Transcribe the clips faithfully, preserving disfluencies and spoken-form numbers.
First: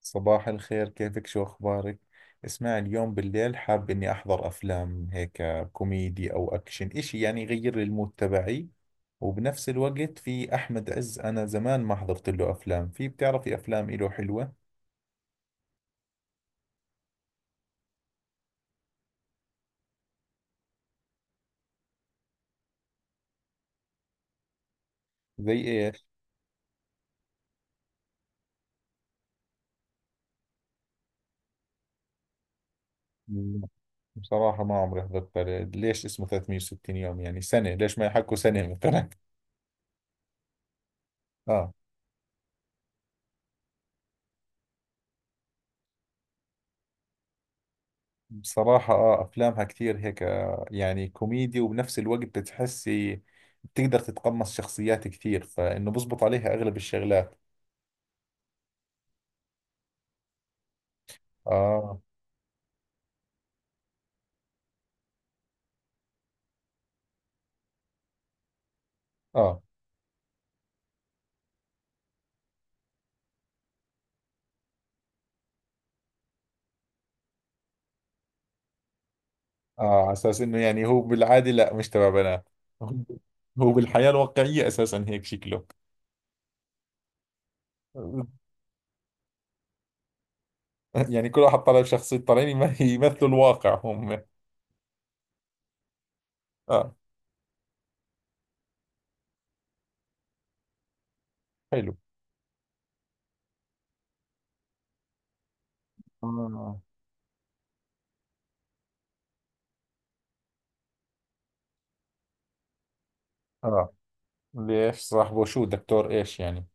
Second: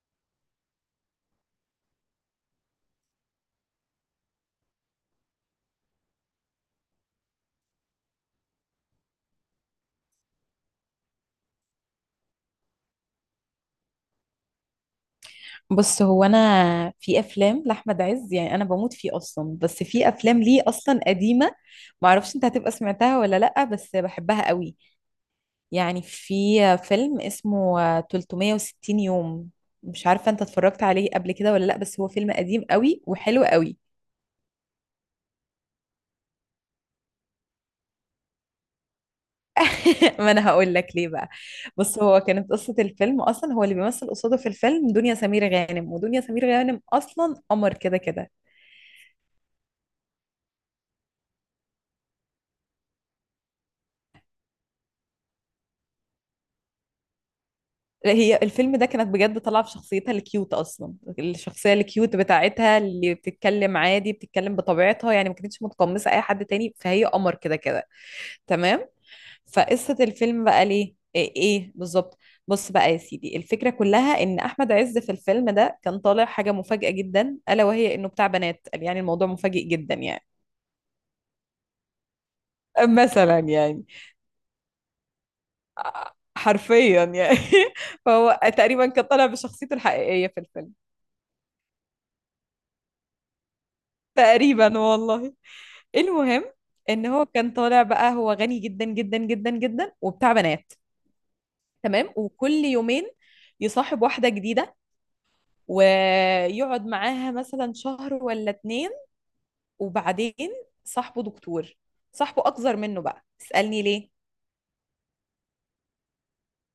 صباح الخير، كيفك؟ شو أخبارك؟ اسمع، اليوم بالليل حاب إني أحضر أفلام، هيك كوميدي أو أكشن، إشي يعني يغير لي المود تبعي. وبنفس الوقت في أحمد عز، أنا زمان ما حضرت له أفلام. في بتعرفي أفلام إله حلوة؟ بص، هو انا في افلام لاحمد عز، يعني انا بموت فيه اصلا. بس في افلام ليه اصلا قديمه، ما اعرفش انت هتبقى سمعتها ولا لا، بس بحبها قوي. زي يعني إيش؟ في فيلم اسمه تلتمية وستين يوم. مش عارفه انت اتفرجت عليه قبل كده ولا لا، بس هو فيلم قديم قوي وحلو لا، قوي. بصراحة ما عمري حضرت له. ليش اسمه ثلاث مية وستين يوم يعني سنة؟ ليش ما يحكوا سنة مثلا؟ ما انا هقول لك ليه بقى. آه، بص، هو كانت قصه الفيلم اصلا هو اللي بيمثل قصاده في الفيلم دنيا سمير غانم، ودنيا سمير غانم اصلا قمر كده كده. بصراحة اه افلامها كتير هيك، آه، يعني كوميدي وبنفس الوقت بتحسي بتقدر تتقمص شخصيات كتير، فانه بزبط عليها اغلب الشغلات. لا هي الفيلم ده كانت بجد طالعه في شخصيتها الكيوت اصلا. الشخصيه اه، الكيوت بتاعتها اللي بتتكلم عادي، بتتكلم بطبيعتها يعني، ما كانتش متقمصه اي حد تاني، فهي قمر كده كده. تمام. اه، فقصه الفيلم بقى ليه ايه, إيه بالظبط؟ بص بقى يا سيدي، الفكره كلها ان احمد عز في الفيلم ده كان طالع حاجه مفاجاه جدا، الا وهي انه بتاع بنات. يعني الموضوع مفاجئ جدا اه، على يعني. اساس انه يعني هو بالعادة لا، مش تبع بنات هو. مثلا هو يعني. بالحياة الواقعية اساسا هيك شكله. حرفيا يعني. فهو تقريبا كان طالع بشخصيته الحقيقيه في الفيلم. يعني كل واحد طالع بشخصية، طالعين يم- يمثلوا الواقع هم. تقريبا والله. المهم اه. ان هو كان طالع بقى، هو غني جدا جدا جدا جدا وبتاع بنات. حلو. تمام. وكل يومين يصاحب واحدة جديدة، اه، ويقعد معاها مثلا شهر ولا اتنين. وبعدين، صاحبه دكتور، صاحبه اكبر منه بقى، اسألني اه، ليه. ليش صاحبه شو دكتور؟ ايش يعني؟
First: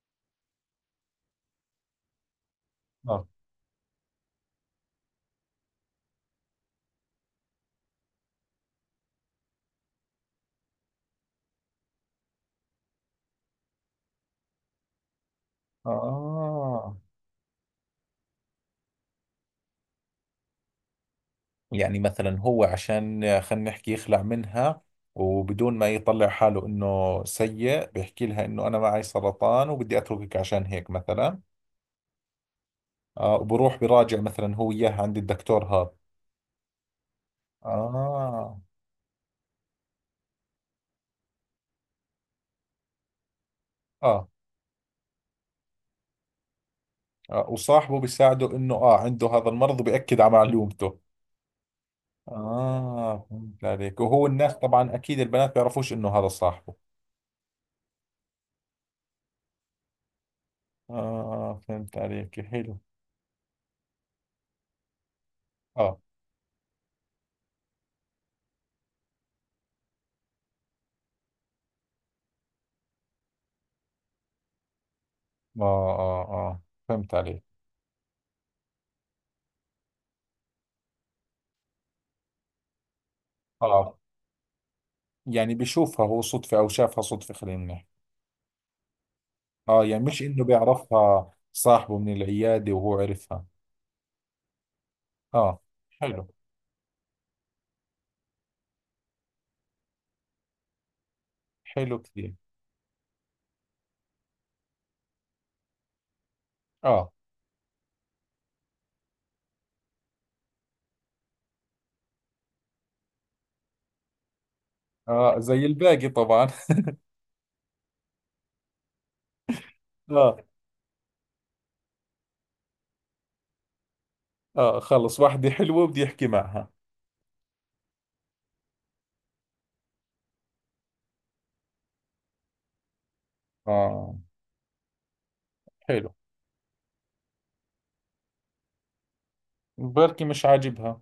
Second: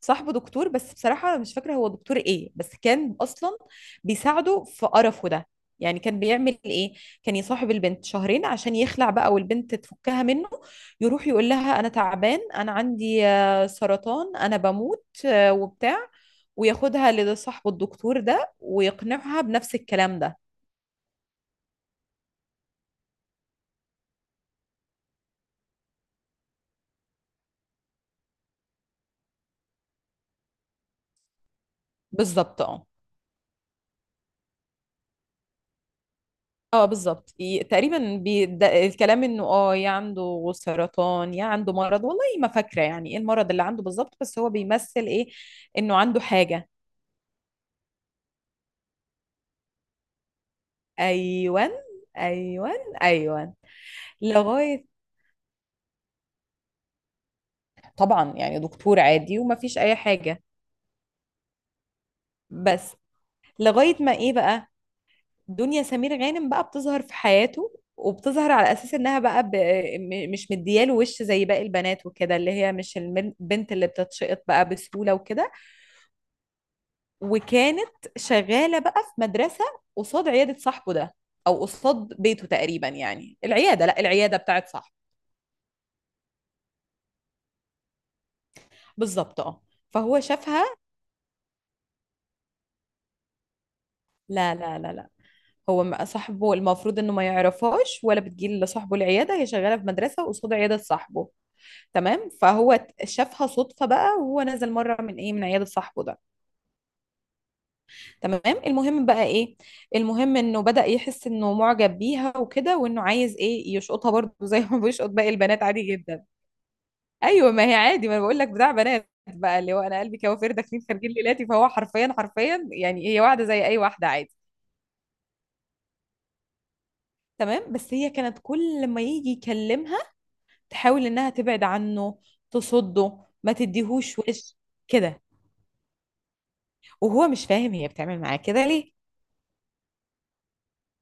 صاحبه دكتور، بس بصراحة مش فاكرة هو دكتور ايه، بس كان اه، اصلا بيساعده في قرفه ده. يعني كان بيعمل ايه؟ كان يصاحب البنت شهرين عشان يخلع بقى، والبنت تفكها منه. يروح يقول لها انا تعبان، انا عندي آه، سرطان، انا بموت آه، وبتاع. اه، وياخدها لصاحبه الدكتور ده، ويقنعها بنفس الكلام ده. يعني مثلا هو عشان خلينا نحكي يخلع منها، وبدون ما يطلع حاله انه سيء بيحكي لها انه انا معي سرطان وبدي اتركك عشان هيك مثلا. بالظبط اه. آه، وبروح براجع مثلا هو اياها عند الدكتور هذا. اه بالظبط، ي- تقريبا آه، بيد... الكلام انه اه يا عنده سرطان يا عنده مرض، والله ما فاكره يعني ايه المرض اللي عنده بالظبط، آه، بس هو بيمثل ايه. انه عنده حاجه. اه، وصاحبه بيساعده انه اه عنده هذا المرض وبيأكد على معلومته. ايوان، ايوان، اه، ايوان. فهمت عليك. وهو الناس لغايه. طبعا اكيد البنات بيعرفوش انه هذا صاحبه. طبعا يعني دكتور عادي وما فيش اي حاجه. اه فهمت عليك، حلو. بس لغايه ما ايه بقى، دنيا اه، سمير غانم بقى بتظهر في حياته، وبتظهر على اساس انها بقى ب... م- مش مدياله وش زي باقي البنات وكده، اللي هي مش البنت اللي بتتشقط بقى بسهوله وكده. اه، اه، آه فهمت عليك. وكانت شغالة بقى في مدرسة قصاد عيادة صاحبه ده، أو قصاد بيته تقريبا. يعني العيادة اه لا العيادة بتاعت صاحبه. يعني بيشوفها هو صدفة، أو شافها صدفة خلينا نحكي. بالظبط اه. آه يعني فهو مش إنه شافها. بيعرفها صاحبه من العيادة وهو عرفها. لا لا لا لا، آه. هو ما- حلو، صاحبه المفروض انه ما يعرفهاش، ولا بتجي لصاحبه العياده، هي شغاله في مدرسه قصاد عياده صاحبه. حلو تمام. كثير. فهو ت- شافها صدفه بقى، وهو نزل مره من ايه، من عياده صاحبه ده. آه، تمام. المهم بقى ايه؟ المهم انه بدأ يحس انه معجب بيها وكده، وانه عايز ايه، يشقطها برضه زي ما بيشقط باقي آه، البنات زي عادي الباقي جدا. طبعا. ايوه، ما هي عادي، ما انا بقول لك بتاع بنات بقى، اللي هو انا قلبي آه، كوافير داخلين خارجين ليلاتي. فهو حرفيا حرفيا يعني هي واحده زي اي واحده عادي. آه، خلص واحدة حلوة بدي أحكي معها. تمام. بس هي كانت كل ما يجي يكلمها تحاول انها تبعد عنه، تصده، ما آه. تديهوش وش كده. حلو. وهو مش فاهم هي بتعمل معاه كده ليه. بركي مش عاجبها.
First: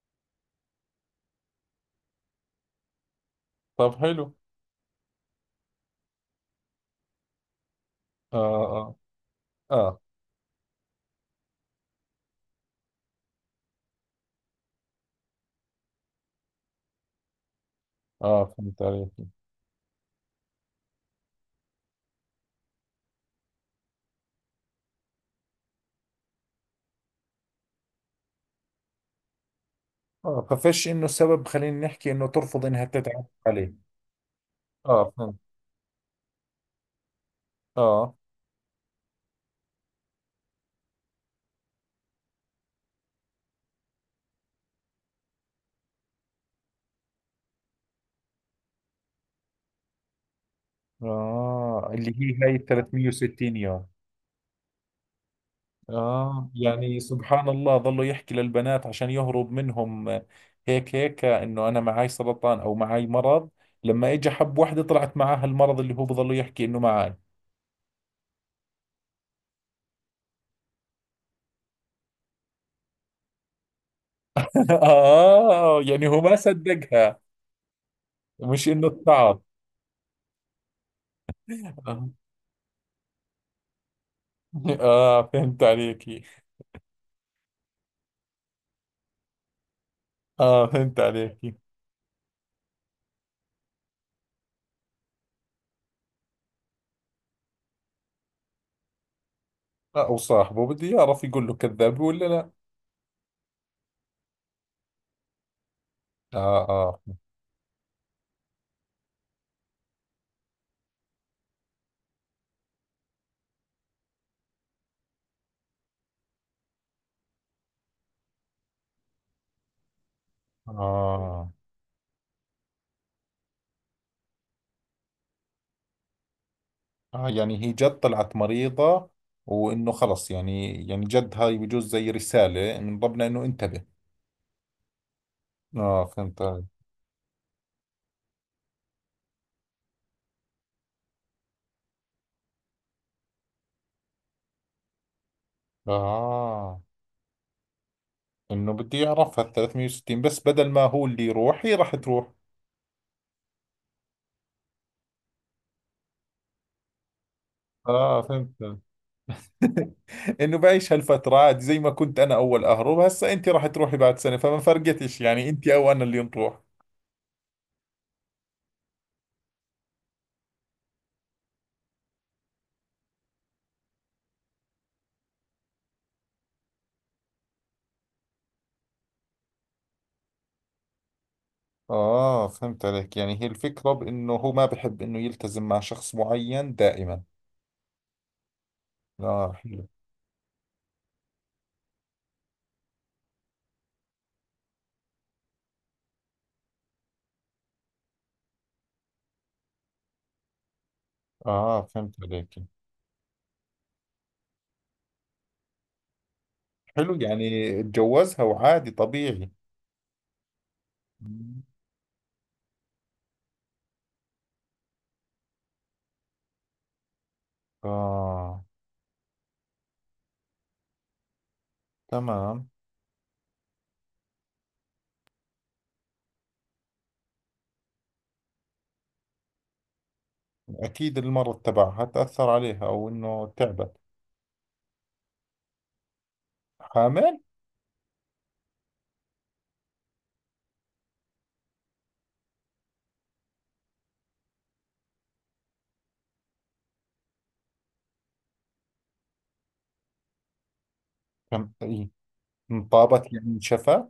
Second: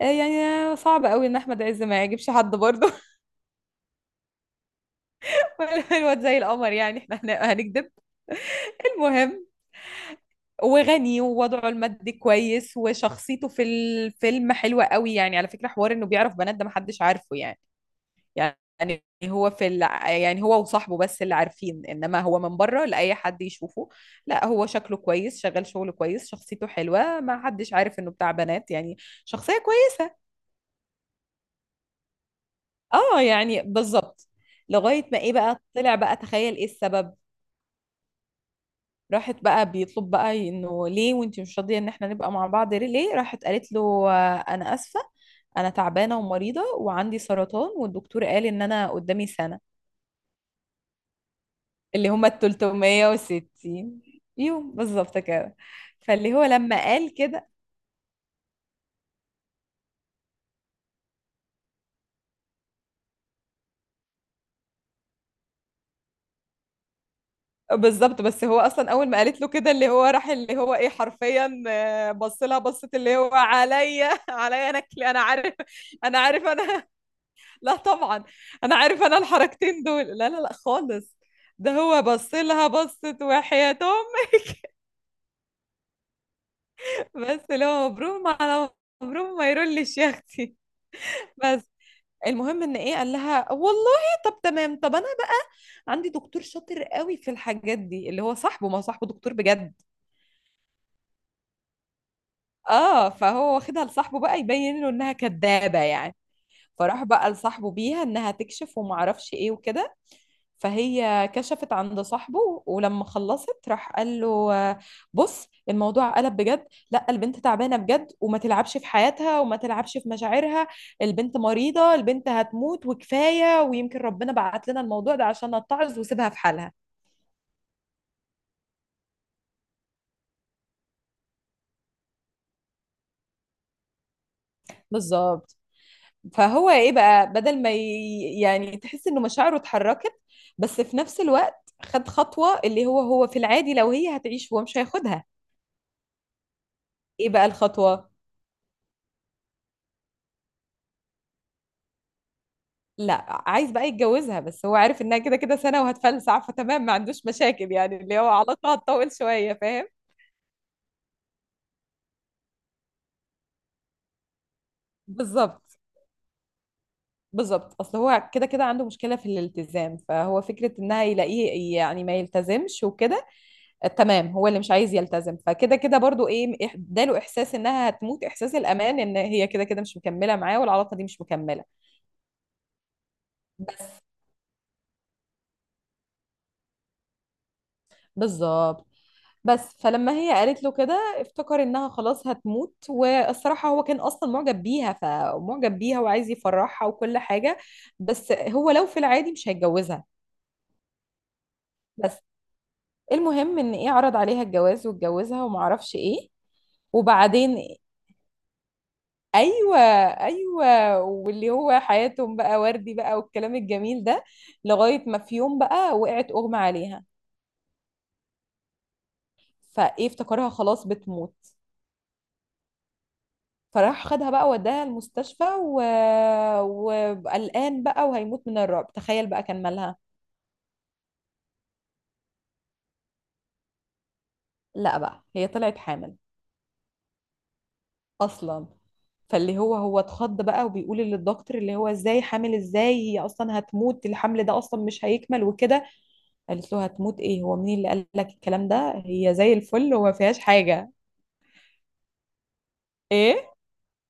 آه، يعني صعب قوي ان احمد عز ما يعجبش حد برضه. طب حلو. ولا الواد زي القمر، يعني احنا هن- هنكذب. آه، آه، المهم آه، وغني ووضعه المادي كويس، وشخصيته في الفيلم حلوة قوي. يعني على فكرة حوار انه بيعرف بنات ده محدش عارفه يعني. آه فهمت يعني عليك. هو في ال... يعني هو وصاحبه بس اللي عارفين، انما هو من بره لأي حد يشوفه، لا هو شكله كويس، شغال شغله كويس، شخصيته حلوة، ما حدش عارف انه بتاع بنات يعني. شخصية كويسة. آه، ففش إنه سبب خلينا نحكي إنه ترفض إنها اه تتعرف يعني عليه. بالظبط. لغاية آه ما ايه فهمت. بقى، طلع بقى، تخيل ايه السبب. آه، راحت بقى، بيطلب بقى انه ليه وانتي مش راضيه ان احنا نبقى مع بعض ليه ليه؟ راحت قالت له آه، انا اسفه. انا تعبانه ومريضه، وعندي سرطان، والدكتور قال ان انا قدامي سنه. آه، اللي اللي هما ال هي هاي ثلاث مية وستين يوم. التلتمية وستين يوم بالظبط كده. فاللي هو آه لما يعني قال سبحان كده الله، ظلوا يحكي للبنات عشان يهرب منهم. آه، هيك هيك، آه، إنه أنا معاي سرطان أو معاي مرض. لما إجا حب وحدة طلعت معاها المرض اللي هو بظلوا يحكي إنه معاي. بالظبط. بس هو اصلا اول ما قالت له كده اللي هو راح، اللي هو ايه، حرفيا آه، بص لها بصت اللي هو عليا، عليا، انا كل- انا عارف. آه، يعني انا هو ما عارف انا. صدقها، لا طبعا مش انا إنه عارف انا اتعظ. الحركتين دول. لا لا لا خالص. ده هو آه، بص لها بصت وحياة امي. آه، فهمت عليكي. بس لو مبروم على مبروم، ما يرولش يا اختي. آه فهمت عليكي. بس المهم ان ايه، قال لها والله طب تمام، طب انا بقى عندي دكتور شاطر قوي في الحاجات دي، اللي هو صاحبه، ما صاحبه دكتور بجد. آه، وصاحبه بده يعرف يقول له كذاب ولا لا. اه فهو واخدها لصاحبه بقى يبين له انها كدابة يعني. آه، آه، فراح بقى لصاحبه بيها انها تكشف وما اعرفش ايه وكده. فهي كشفت عند صاحبه، ولما خلصت راح قال له، آه، بص الموضوع قلب بجد، لا البنت تعبانة بجد، وما تلعبش في حياتها وما تلعبش في مشاعرها. البنت آه، مريضة، البنت هتموت وكفاية، ويمكن ربنا بعت لنا الموضوع ده عشان نتعظ، وسيبها في حالها. اه يعني هي جد طلعت مريضة، وانه خلص يعني، يعني جد هاي بجوز زي رسالة من ربنا انه انتبه. بالظبط. اه فهمت علي. فهو ايه بقى، بدل ما ي... يعني تحس انه مشاعره اتحركت. بس في نفس الوقت خد خطوة، اللي هو، هو في العادي لو هي هتعيش هو مش هياخدها. اه، ايه بقى الخطوة. انه بده يعرفها ال ثلاثمائة وستين بس بدل ما هو اللي يروح هي راح تروح. لا، عايز بقى يتجوزها، بس هو عارف انها كده كده سنة وهتفلسع، فتمام ما عندوش مشاكل، يعني اللي اه هو فهمت علاقة علي. هتطول شوية، فاهم. انه بعيش هالفترة عادي، زي ما كنت انا اول اهرب، هسا انت راح تروحي بعد سنة فما فرقتش يعني بالظبط، انت او انا اللي نروح. بالظبط. اصل هو كده كده عنده مشكلة في الالتزام، فهو فكرة انها يلاقيه يعني ما يلتزمش وكده. تمام هو اللي مش عايز يلتزم، فكده كده برضو ايه، إح- اداله احساس انها هتموت، احساس الامان ان هي كده كده مش مكملة معاه والعلاقة دي مش مكملة. اه فهمت عليك، يعني هي الفكرة بس. بانه هو ما بحب انه يلتزم مع شخص معين دائما. بالظبط. اه بس حلو. فلما هي قالت له كده افتكر انها خلاص هتموت، والصراحة هو كان اصلا معجب بيها فمعجب بيها وعايز يفرحها وكل حاجة. بس هو لو في العادي مش هيتجوزها. اه فهمت بس. عليك. المهم ان ايه، عرض عليها الجواز واتجوزها ومعرفش ايه. حلو وبعدين. يعني اتجوزها وعادي طبيعي. ايوه، ايوه. واللي هو حياتهم بقى وردي بقى والكلام الجميل ده. لغاية ما في يوم بقى وقعت، اغمى عليها. آه. فايه افتكرها خلاص بتموت. تمام. فراح خدها بقى وداها المستشفى و... وقلقان بقى، وهيموت من الرعب. تخيل بقى كان مالها. أكيد المرض تبعها تأثر عليها أو إنه تعبت. لا بقى، هي طلعت حامل حامل؟ اصلا. فاللي هو، هو اتخض بقى وبيقول للدكتور اللي هو ازاي حامل، ازاي هي اصلا هتموت، الحمل ده اصلا مش هيكمل وكده. قالت له، هتموت ايه، هو مين اللي قال لك الكلام ده، هي زي الفل وما فيهاش حاجة. كم إيه؟ انطابت يعني ايه، انشفت؟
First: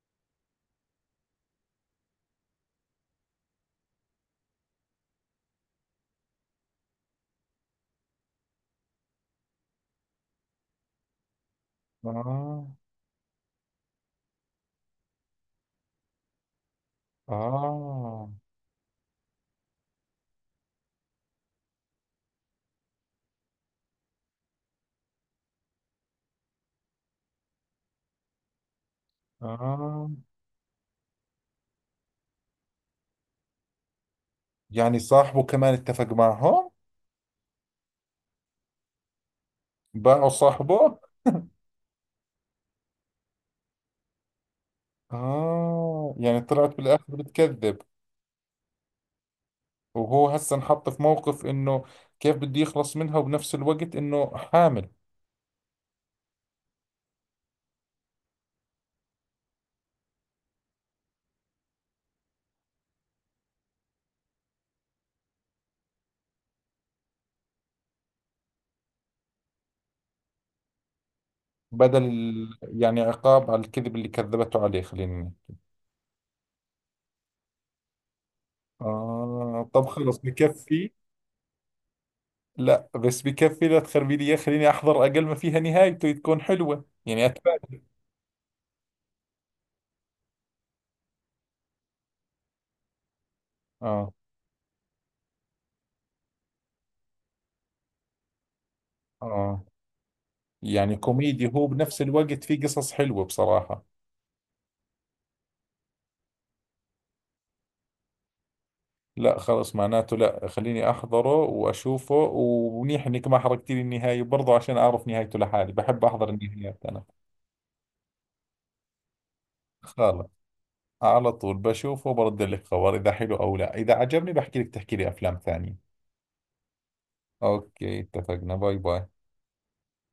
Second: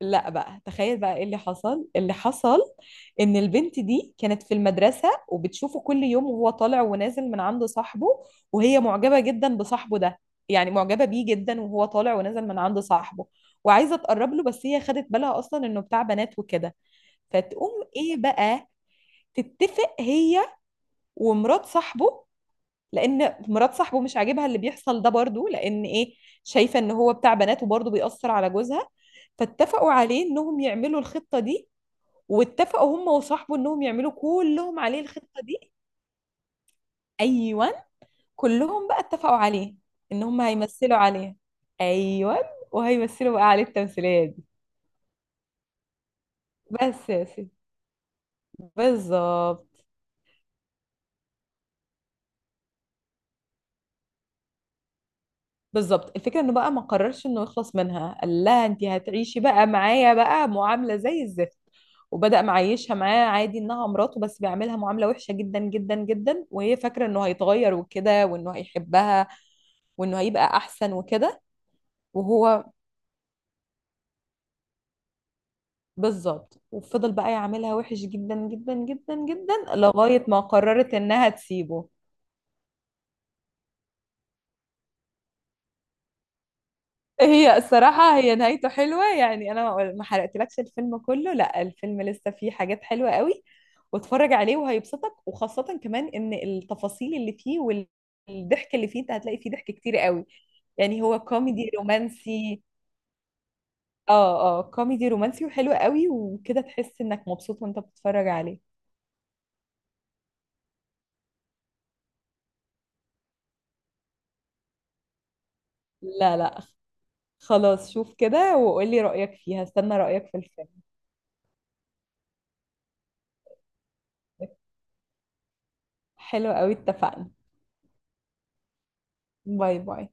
لا بقى تخيل بقى ايه اللي حصل اللي حصل. ان البنت دي كانت في المدرسة وبتشوفه كل يوم وهو طالع ونازل من عند صاحبه. وهي معجبة جدا بصاحبه ده. يعني معجبة بيه جدا، وهو طالع ونازل من آه، عند صاحبه. وعايزة تقرب له، بس هي خدت بالها اصلا انه بتاع بنات وكده. فتقوم ايه آه، بقى تتفق هي ومرات صاحبه. لان مرات صاحبه مش عاجبها اللي بيحصل ده برضو، لان ايه، شايفه ان هو بتاع بنات وبرضو بيأثر على جوزها. فاتفقوا آه، عليه انهم يعملوا الخطه دي. واتفقوا هم وصاحبه انهم يعملوا كلهم يعني عليه الخطه صاحبه دي. كمان اتفق معهم؟ ايوه، كلهم بقى اتفقوا عليه ان باعوا هم هيمثلوا صاحبه. عليه. ايوه، وهيمثلوا بقى عليه التمثيليه دي. آه، يعني طلعت بالآخر بس يا سيدي. بتكذب. بالظبط، وهو هسه انحط في موقف إنه كيف بده يخلص منها وبنفس الوقت إنه حامل. بالظبط. الفكرة انه بقى ما قررش انه يخلص منها، قال لها انت هتعيشي بقى معايا بقى معاملة زي الزفت. وبدأ معيشها معاه عادي انها مراته، بس بيعملها معاملة وحشة جدا جدا جدا، وهي فاكرة انه هيتغير وكده، وانه هيحبها، وانه هيبقى احسن وكده. بدل ال- وهو يعني عقاب على الكذب اللي كذبته عليه خلينا نقول. بالظبط. وفضل بقى يعاملها وحش جدا جدا جدا آه جدا، طب خلص لغاية ما بكفي. قررت انها تسيبه. لا بس بكفي، لا تخربي لي إياه. خليني أحضر، أقل ما فيها نهايته تكون حلوة يعني هي أتفاجئ. الصراحة هي نهايته حلوة، يعني أنا ما ما حرقتلكش الفيلم كله، لا الفيلم لسه فيه حاجات حلوة قوي. آه. واتفرج عليه وهيبسطك، وخاصة كمان إن التفاصيل اللي فيه والضحك اللي فيه أنت هتلاقي فيه آه، ضحك كتير قوي. يعني يعني هو كوميدي هو، كوميدي بنفس الوقت في رومانسي. قصص حلوة بصراحة. اه، اه. كوميدي رومانسي وحلو قوي وكده تحس إنك مبسوط وأنت بتتفرج عليه. لا خلص، معناته لا خليني أحضره وأشوفه. ومنيح إنك ما حرقتي لي النهاية برضه، عشان أعرف نهايته لحالي، بحب أحضر لا، لا. النهايات أنا. خلاص شوف كده وقولي رأيك فيها، استنى خلص، رأيك في الفيلم. على طول بشوفه وبرد لك خبر إذا حلو أو لا. إذا عجبني بحكي لك تحكي لي أفلام ثانية. حلو قوي، اتفقنا. اوكي، اتفقنا. باي باي. باي، باي.